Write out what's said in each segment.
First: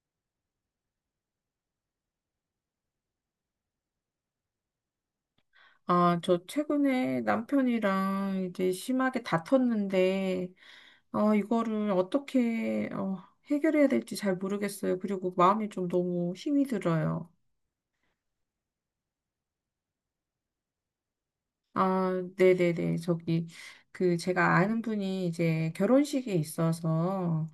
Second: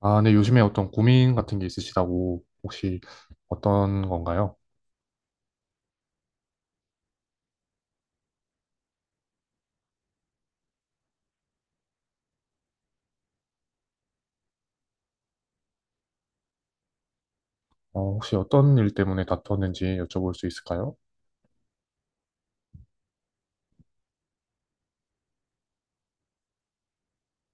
아, 네, 요즘에 어떤 고민 같은 게 있으시다고 혹시 어떤 건가요? 아, 저 최근에 남편이랑 이제 심하게 다퉜는데, 이거를 어떻게, 해결해야 될지 잘 모르겠어요. 그리고 마음이 좀 너무 힘이 들어요. 어, 혹시 어떤 일 때문에 다투었는지 여쭤볼 수 있을까요? 아, 네네네. 저기, 그, 제가 아는 분이 이제 결혼식에 있어서,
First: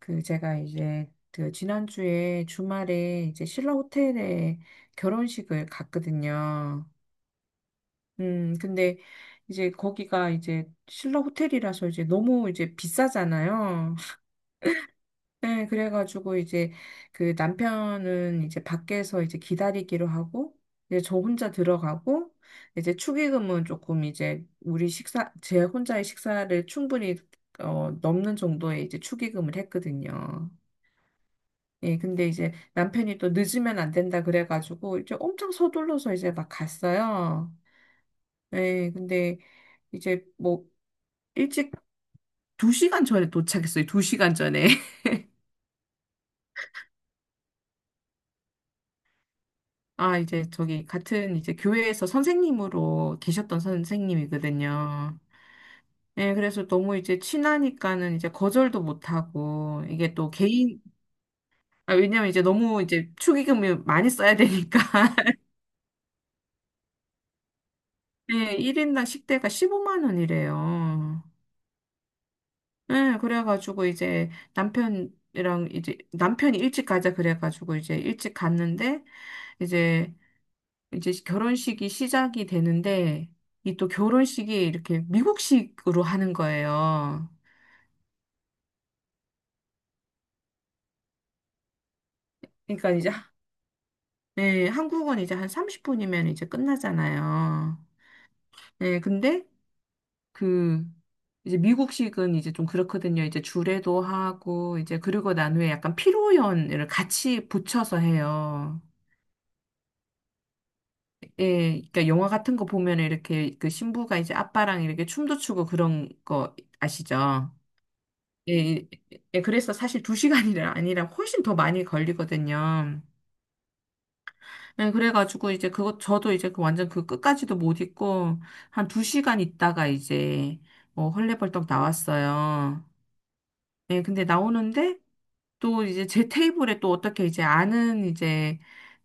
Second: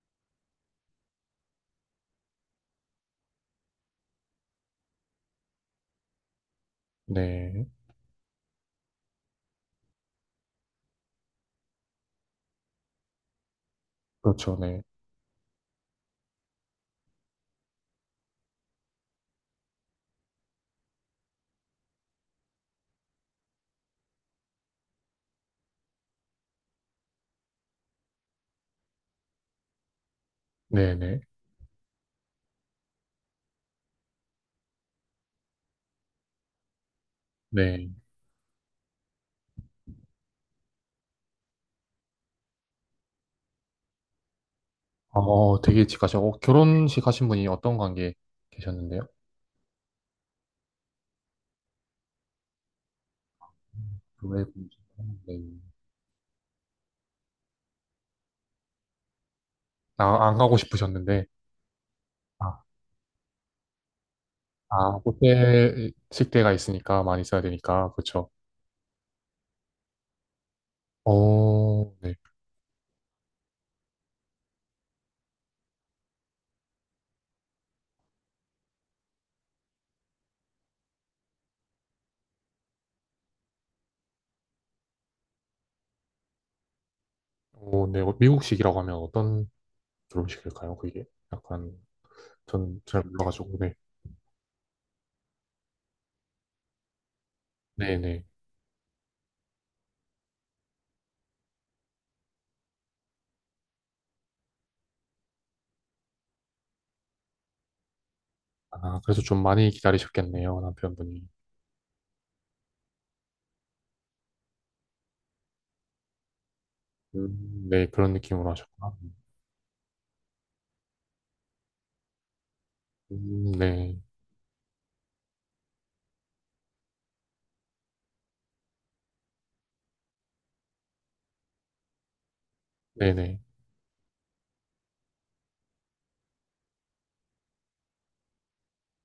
그, 제가 이제, 그, 지난주에 주말에 이제 신라 호텔에 결혼식을 갔거든요. 네, 근데 이제 거기가 이제 신라 호텔이라서 이제 너무 이제 비싸잖아요. 그렇죠, 네, 네, 그래가지고 이제 그 남편은 이제 밖에서 이제 기다리기로 하고, 이제 저 혼자 들어가고, 이제 축의금은 조금 이제 우리 식사, 제 혼자의 식사를 충분히 넘는 정도의 이제 축의금을 했거든요. 네, 네, 예, 근데 이제 남편이 또 늦으면 안 된다 그래가지고 이제 엄청 서둘러서 이제 막 갔어요. 네. 예, 근데 이제 뭐 일찍 2시간 전에 도착했어요. 2시간 전에. 어, 되게 직하셔. 어, 결혼식 하신 분이 어떤 관계에 계셨는데요? 아, 이제 저기 같은 이제 교회에서 선생님으로 계셨던 음, 왜 그러지? 선생님이거든요. 네. 예, 그래서 너무 이제 친하니까는 이제 거절도 못하고, 이게 아, 또 안 가고 개인, 싶으셨는데. 아, 왜냐면 이제 아, 너무 이제 축의금을 많이 써야 되니까. 아, 호텔 식대가 있으니까 많이 써야 되니까, 그렇죠. 예, 1인당 식대가 15만 원이래요. 어, 네. 예, 그래가지고 이제 남편이랑 이제 남편이 일찍 가자 그래가지고 이제 일찍 갔는데, 이제 이제 결혼식이 시작이 되는데 이 또 결혼식이 이렇게 미국식으로 하는 거예요. 어, 네, 미국식이라고 하면 어떤 결혼식일까요? 그게 약간. 저는 그러니까 잘 이제 몰라가지고, 네. 네, 한국은 이제 한 30분이면 이제 끝나잖아요. 네네. 네, 근데 그 이제 미국식은 이제 좀 그렇거든요. 이제 주례도 하고 이제 그리고 난 후에 약간 피로연을 같이 붙여서 해요. 아, 그래서 좀 많이 기다리셨겠네요, 남편분이. 예, 그러니까 영화 같은 거 보면 이렇게 그 신부가 이제 아빠랑 이렇게 춤도 추고 그런 거 아시죠? 네, 그런 느낌으로 예, 하셨구나. 예, 그래서 사실 두 시간이 아니라 훨씬 더 많이 걸리거든요. 네. 예, 그래가지고 이제 그거, 저도 이제 그 완전 그 끝까지도 못 있고, 한 2시간 있다가 이제, 헐레벌떡 나왔어요. 네네. 예, 근데 나오는데, 또 이제 제 테이블에 또 어떻게 이제 아는 이제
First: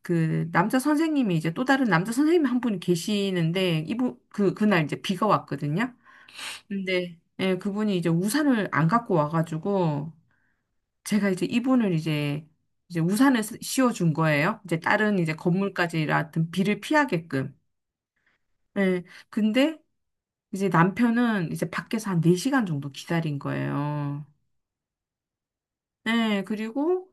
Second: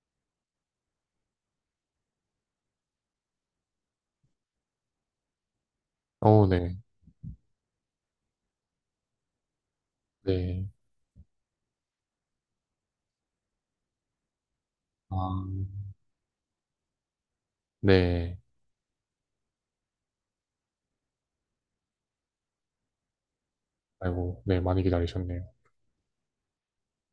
그 남자 선생님이 이제 또 다른 남자 선생님 한 분이 계시는데, 이분, 그, 그날 이제 비가 왔거든요. 어, 네. 근데, 예, 그분이 이제 우산을 안 갖고 와가지고, 네. 제가 이제 이분을 이제 우산을 씌워준 거예요. 이제 아, 다른 이제 건물까지 같은 비를 피하게끔. 네. 예. 근데 이제 남편은 이제 밖에서 한 4시간 정도 기다린 거예요. 아이고, 네, 많이 기다리셨네요. 예. 그리고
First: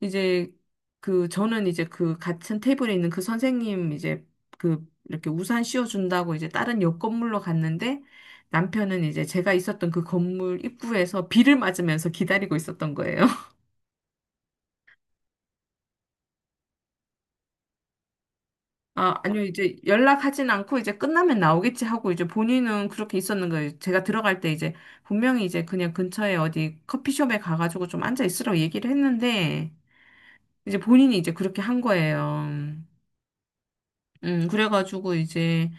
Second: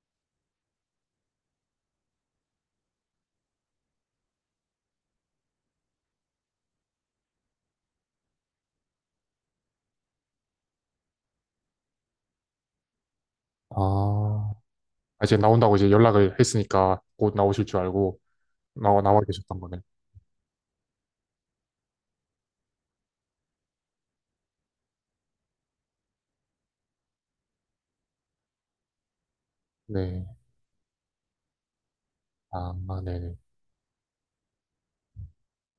이제 그 저는 이제 그 같은 테이블에 있는 그 선생님 이제 그 이렇게 우산 씌워준다고 이제 다른 옆 건물로 갔는데 남편은 이제 제가 있었던 그 건물 입구에서 비를 맞으면서 기다리고 있었던 거예요. 아, 아, 이제 나온다고 이제 연락을 했으니까 곧 나오실 줄 알고 나와, 아, 나와 아니요, 계셨던 이제 거네. 연락하진 않고 이제 끝나면 나오겠지 하고 이제 본인은 그렇게 있었는 거예요. 제가 들어갈 때 이제 분명히 이제 그냥 근처에 어디 커피숍에 가가지고 좀 앉아 있으라고 얘기를 했는데 네. 이제 본인이 이제 그렇게 한 거예요. 아, 아, 네네. 그래가지고 이제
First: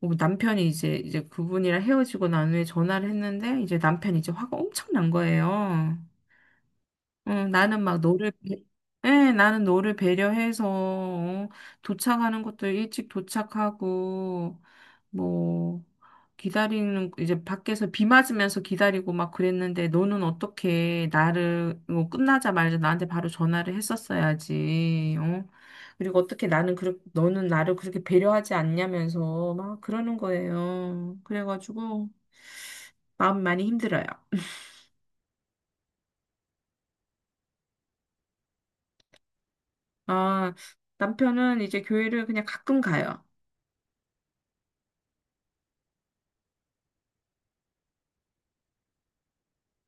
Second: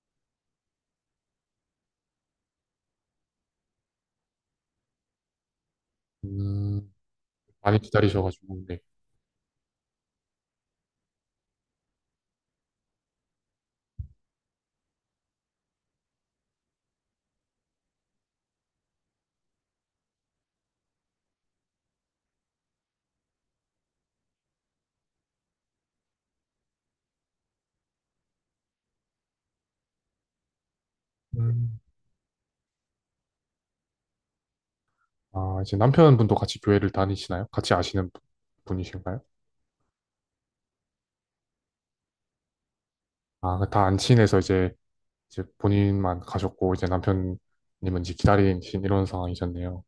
뭐 남편이 이제 그분이랑 헤어지고 난 후에 전화를 했는데 이제 남편이 이제 화가 엄청 난 거예요. 음, 많이 나는 막 너를, 기다리셔가지고, 네. 예, 나는 너를 배려해서, 도착하는 것도 일찍 도착하고, 뭐, 기다리는, 이제 밖에서 비 맞으면서 기다리고 막 그랬는데, 너는 어떻게 나를, 뭐, 끝나자마자 나한테 바로 전화를 했었어야지, 어? 그리고 어떻게 나는, 너는 나를 그렇게 배려하지 않냐면서 막 그러는 거예요. 음. 그래가지고, 마음 많이 힘들어요. 아, 이제 남편분도 같이 교회를 다니시나요? 같이 아시는 분이신가요? 아, 남편은 이제 교회를 그냥 가끔 가요. 아, 다 안 친해서 이제 이제 본인만 가셨고 이제 남편님은 이제 기다리신 이런 상황이셨네요.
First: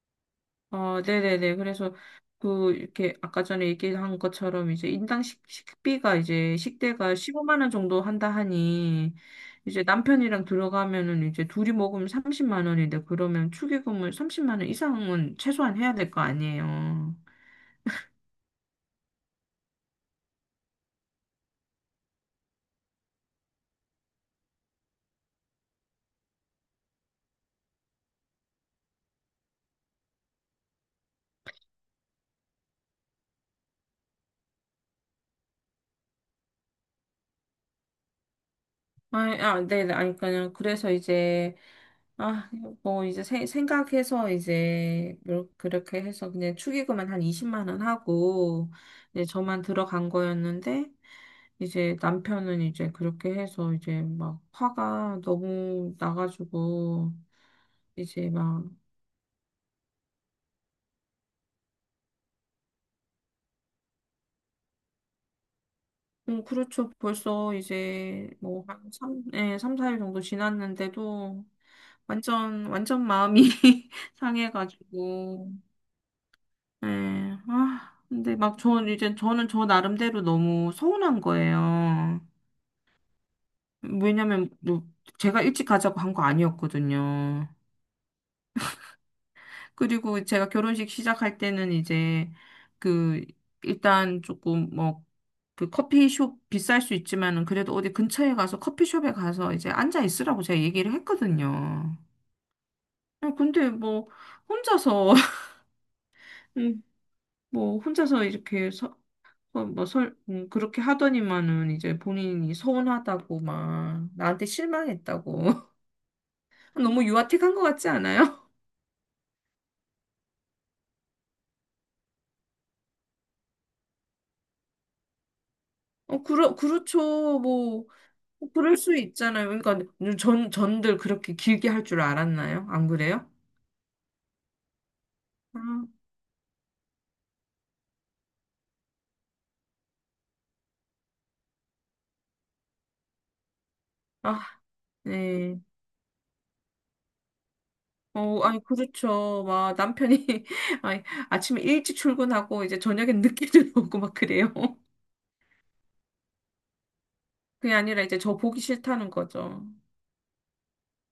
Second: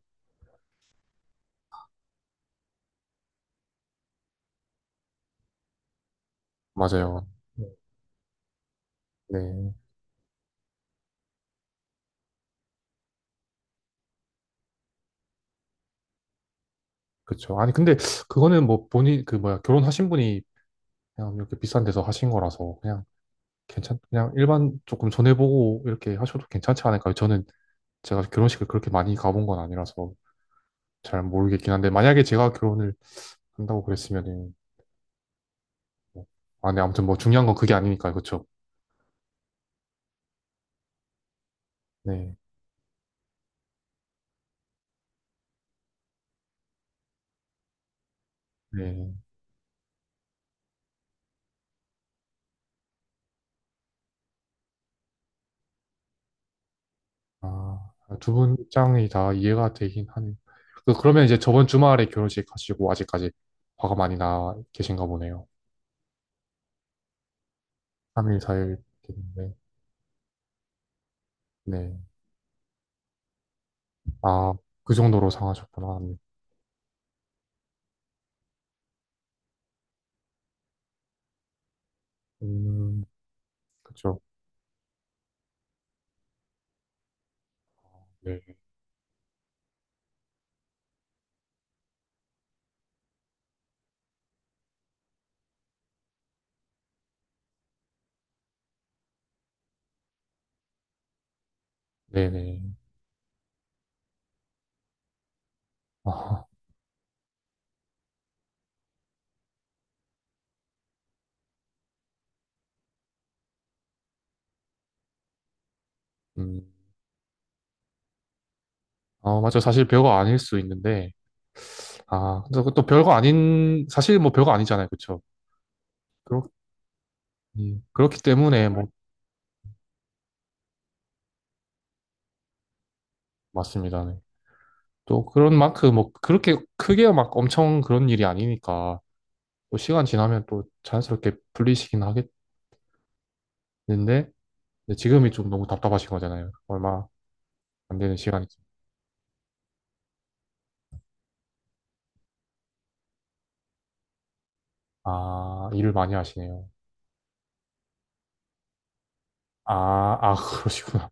어, 네네네. 그래서 그 이렇게 아까 전에 얘기한 것처럼 이제 인당 식비가 이제 식대가 맞아요. 15만 네. 원 정도 한다 하니 네, 이제 남편이랑 들어가면은 이제 둘이 먹으면 30만 원인데 그러면 축의금을 30만 원 이상은 최소한 해야 될 거 아니에요. 그렇죠. 아니 근데 그거는 뭐 본인 그 뭐야 결혼하신 분이 그냥 이렇게 비싼 데서 하신 거라서 그냥 괜찮 그냥 일반 조금 전해보고 이렇게 하셔도 괜찮지 않을까요? 저는 제가 결혼식을 그렇게 많이 가본 건 아니라서 잘 모르겠긴 한데 만약에 제가 결혼을 한다고 그랬으면은 뭐, 아, 네, 아무튼 뭐 중요한 건 그게 아니니까요, 그렇죠? 아, 아, 네네. 아니, 그냥 그래서 이제 네, 아, 뭐 이제 생각해서 이제 그렇게 해서 그냥 축의금은 한 20만 원 하고 네. 이제 저만 들어간 거였는데 이제 남편은 이제 그렇게 해서 이제 막 화가 너무 나가지고 아, 이제 두 분 막 입장이 다 이해가 되긴 하네요. 그러면 이제 저번 주말에 결혼식 가시고 아직까지 화가 많이 나 계신가 보네요. 그렇죠. 벌써 이제 3일, 뭐 4일 한 3, 됐는데. 예, 삼 4일 정도 지났는데도 네. 완전 완전 마음이 아, 그 정도로 상해가지고 상하셨구나. 네. 네. 아, 근데 막 저는 이제 저는 저 나름대로 너무 서운한 거예요. 음, 그쵸. 왜냐면 뭐 제가 일찍 가자고 한 거 아니었거든요. 네. 그리고 제가 결혼식 시작할 때는 이제 그 일단 조금 뭐 그 커피숍 비쌀 수 있지만은 그래도 어디 근처에 가서 커피숍에 가서 이제 앉아 있으라고 제가 얘기를 했거든요. 네네. 아, 근데 뭐 혼자서 아, 음, 뭐 혼자서 이렇게 서 뭐 그렇게 하더니만은 이제 본인이 서운하다고 막 나한테 실망했다고 음. 너무 유아틱한 것 같지 않아요? 아, 맞죠. 사실 별거 아닐 수 있는데. 아, 근데 그것도 별거 아닌, 사실 뭐 별거 아니잖아요. 그쵸. 어, 그렇, 그렇죠. 뭐 그렇기 뭐 때문에 그럴 뭐, 수 있잖아요. 그러니까 전 전들 그렇게 길게 할 줄 알았나요? 안 그래요? 맞습니다. 네. 또 그런 아, 만큼 뭐 그렇게 크게 막 엄청 그런 일이 아니니까. 또 시간 지나면 또 자연스럽게 풀리시긴 하겠는데 근데 아, 지금이 좀 네. 너무 답답하신 거잖아요. 얼마 안 되는 시간이죠. 아니 그렇죠. 막 남편이 아니, 아침에 일찍 출근하고 이제 저녁엔 늦게 들어오고 막 그래요. 아, 일을 많이 하시네요. 그게 아니라 이제 저 보기 싫다는 거죠. 아, 아, 그러시구나.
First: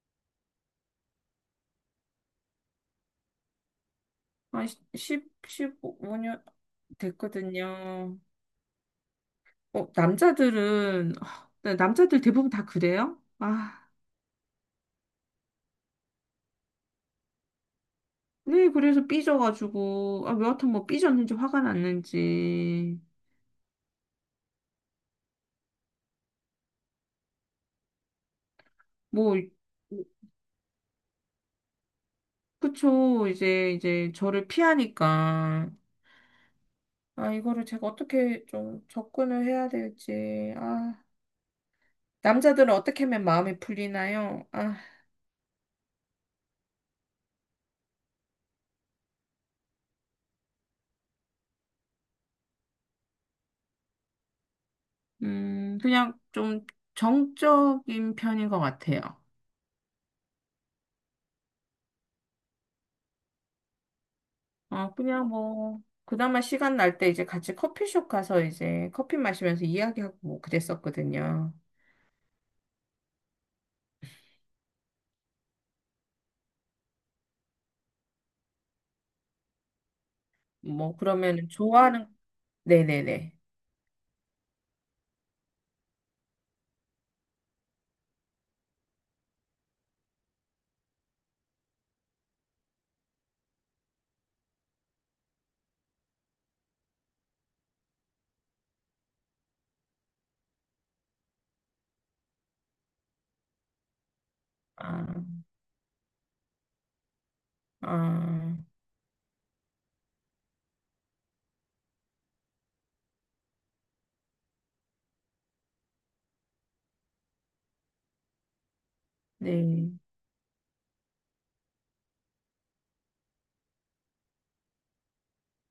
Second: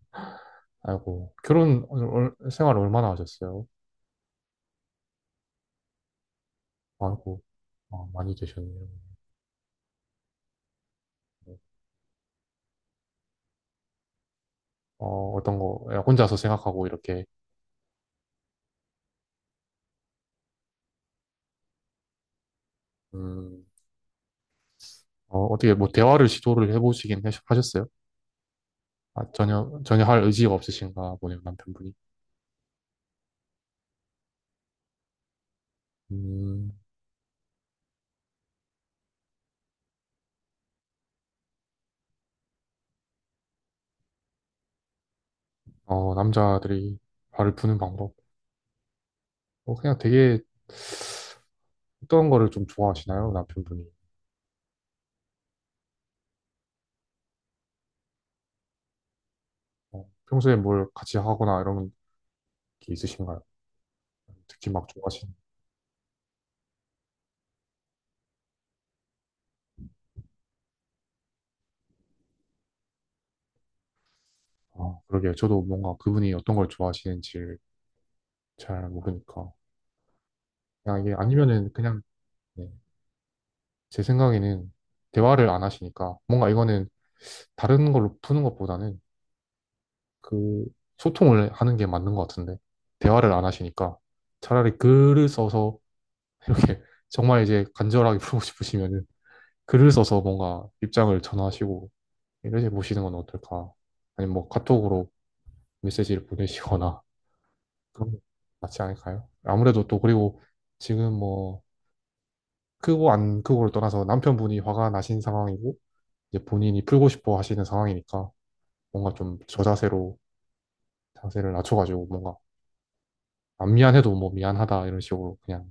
아이고, 결혼 생활 얼마나 하셨어요? 한1 15 5년 아이고, 아, 됐거든요. 많이 되셨네요. 남자들은, 네, 남자들 대부분 다 그래요? 아, 어, 어떤 거 혼자서 생각하고 이렇게 네, 그래서 삐져가지고, 아, 여하튼 뭐 삐졌는지 화가 났는지, 음, 어, 어떻게 뭐 대화를 시도를 하셨어요? 아, 뭐, 전혀 할 의지가 없으신가 보네요, 남편분이. 그쵸, 이제 저를 피하니까. 음, 아, 이거를 제가 어떻게 좀 접근을 해야 될지, 아. 남자들은 어떻게 하면 마음이 풀리나요? 아, 어, 남자들이 발을 푸는 방법. 어, 그냥 되게 어떤 거를 좀 좋아하시나요? 남편분이. 그냥 좀 정적인 편인 것 같아요. 어, 평소에 뭘 같이 하거나 이런 게 있으신가요? 특히 막 아, 그냥 좋아하시는. 뭐, 그나마 시간 날 때 이제 같이 커피숍 가서 이제 커피 마시면서 이야기하고 뭐 그랬었거든요. 아, 그러게요. 저도 뭔가 그분이 어떤 걸 좋아하시는지 잘 모르니까. 뭐, 그냥 이게 그러면 아니면은 그냥 좋아하는, 네, 네네네. 제 생각에는 대화를 안 하시니까 뭔가 이거는 다른 걸로 푸는 것보다는 그 소통을 하는 게 맞는 것 같은데 대화를 안 하시니까 차라리 글을 써서 이렇게 정말 이제 간절하게 풀고 싶으시면은 글을 써서 뭔가 입장을 전하시고 이렇게 보시는 건 어떨까? 아니면 뭐 아, 카톡으로 메시지를 보내시거나 그런 게 아, 낫지 않을까요? 아무래도 또 그리고 지금 뭐 크고 안 크고를 떠나서 남편분이 화가 나신 상황이고 이제 본인이 풀고 싶어 하시는 상황이니까 뭔가 좀 네. 저자세로 자세를 낮춰가지고 뭔가 안 미안해도 뭐 미안하다 이런 식으로 그냥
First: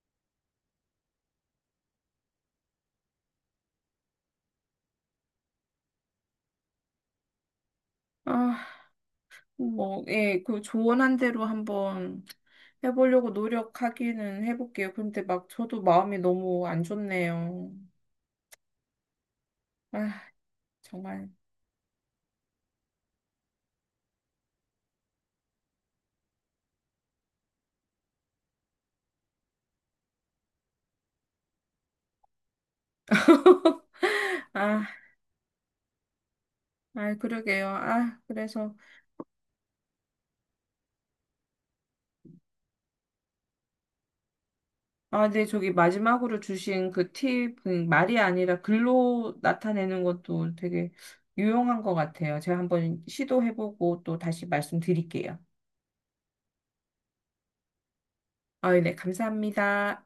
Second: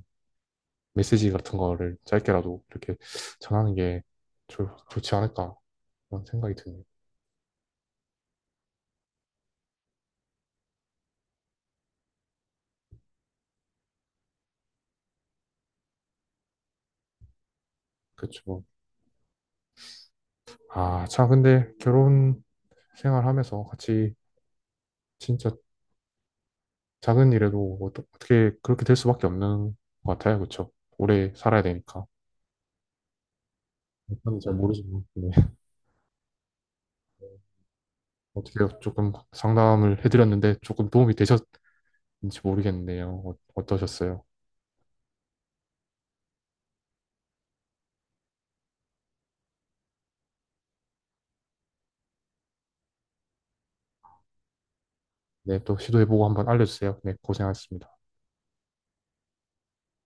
메시지 같은 거를 짧게라도 이렇게 전하는 게 좋지 않을까 그런 생각이 드네요. 아, 뭐, 예, 그 조언한 대로 한번 해보려고 노력하기는 해볼게요. 근데 막 저도 마음이 너무 안 좋네요. 그쵸. 아, 아, 참, 정말. 근데 결혼 생활하면서 같이 진짜 작은 일에도 어떻게 그렇게 될 수밖에 없는 것 같아요. 그쵸? 오래 살아야 되니까. 저는 잘 아, 모르지만, 네. 아, 그러게요. 아, 어떻게 그래서. 조금 상담을 해드렸는데 조금 도움이 되셨는지 모르겠네요. 어떠셨어요? 아, 네, 저기 마지막으로 주신 그 팁, 그 말이 아니라 글로 나타내는 것도 되게 유용한 것 같아요. 제가 한번 시도해보고 또 다시 말씀드릴게요. 네, 또 시도해보고 한번 알려주세요. 네, 고생하셨습니다. 아, 네, 감사합니다.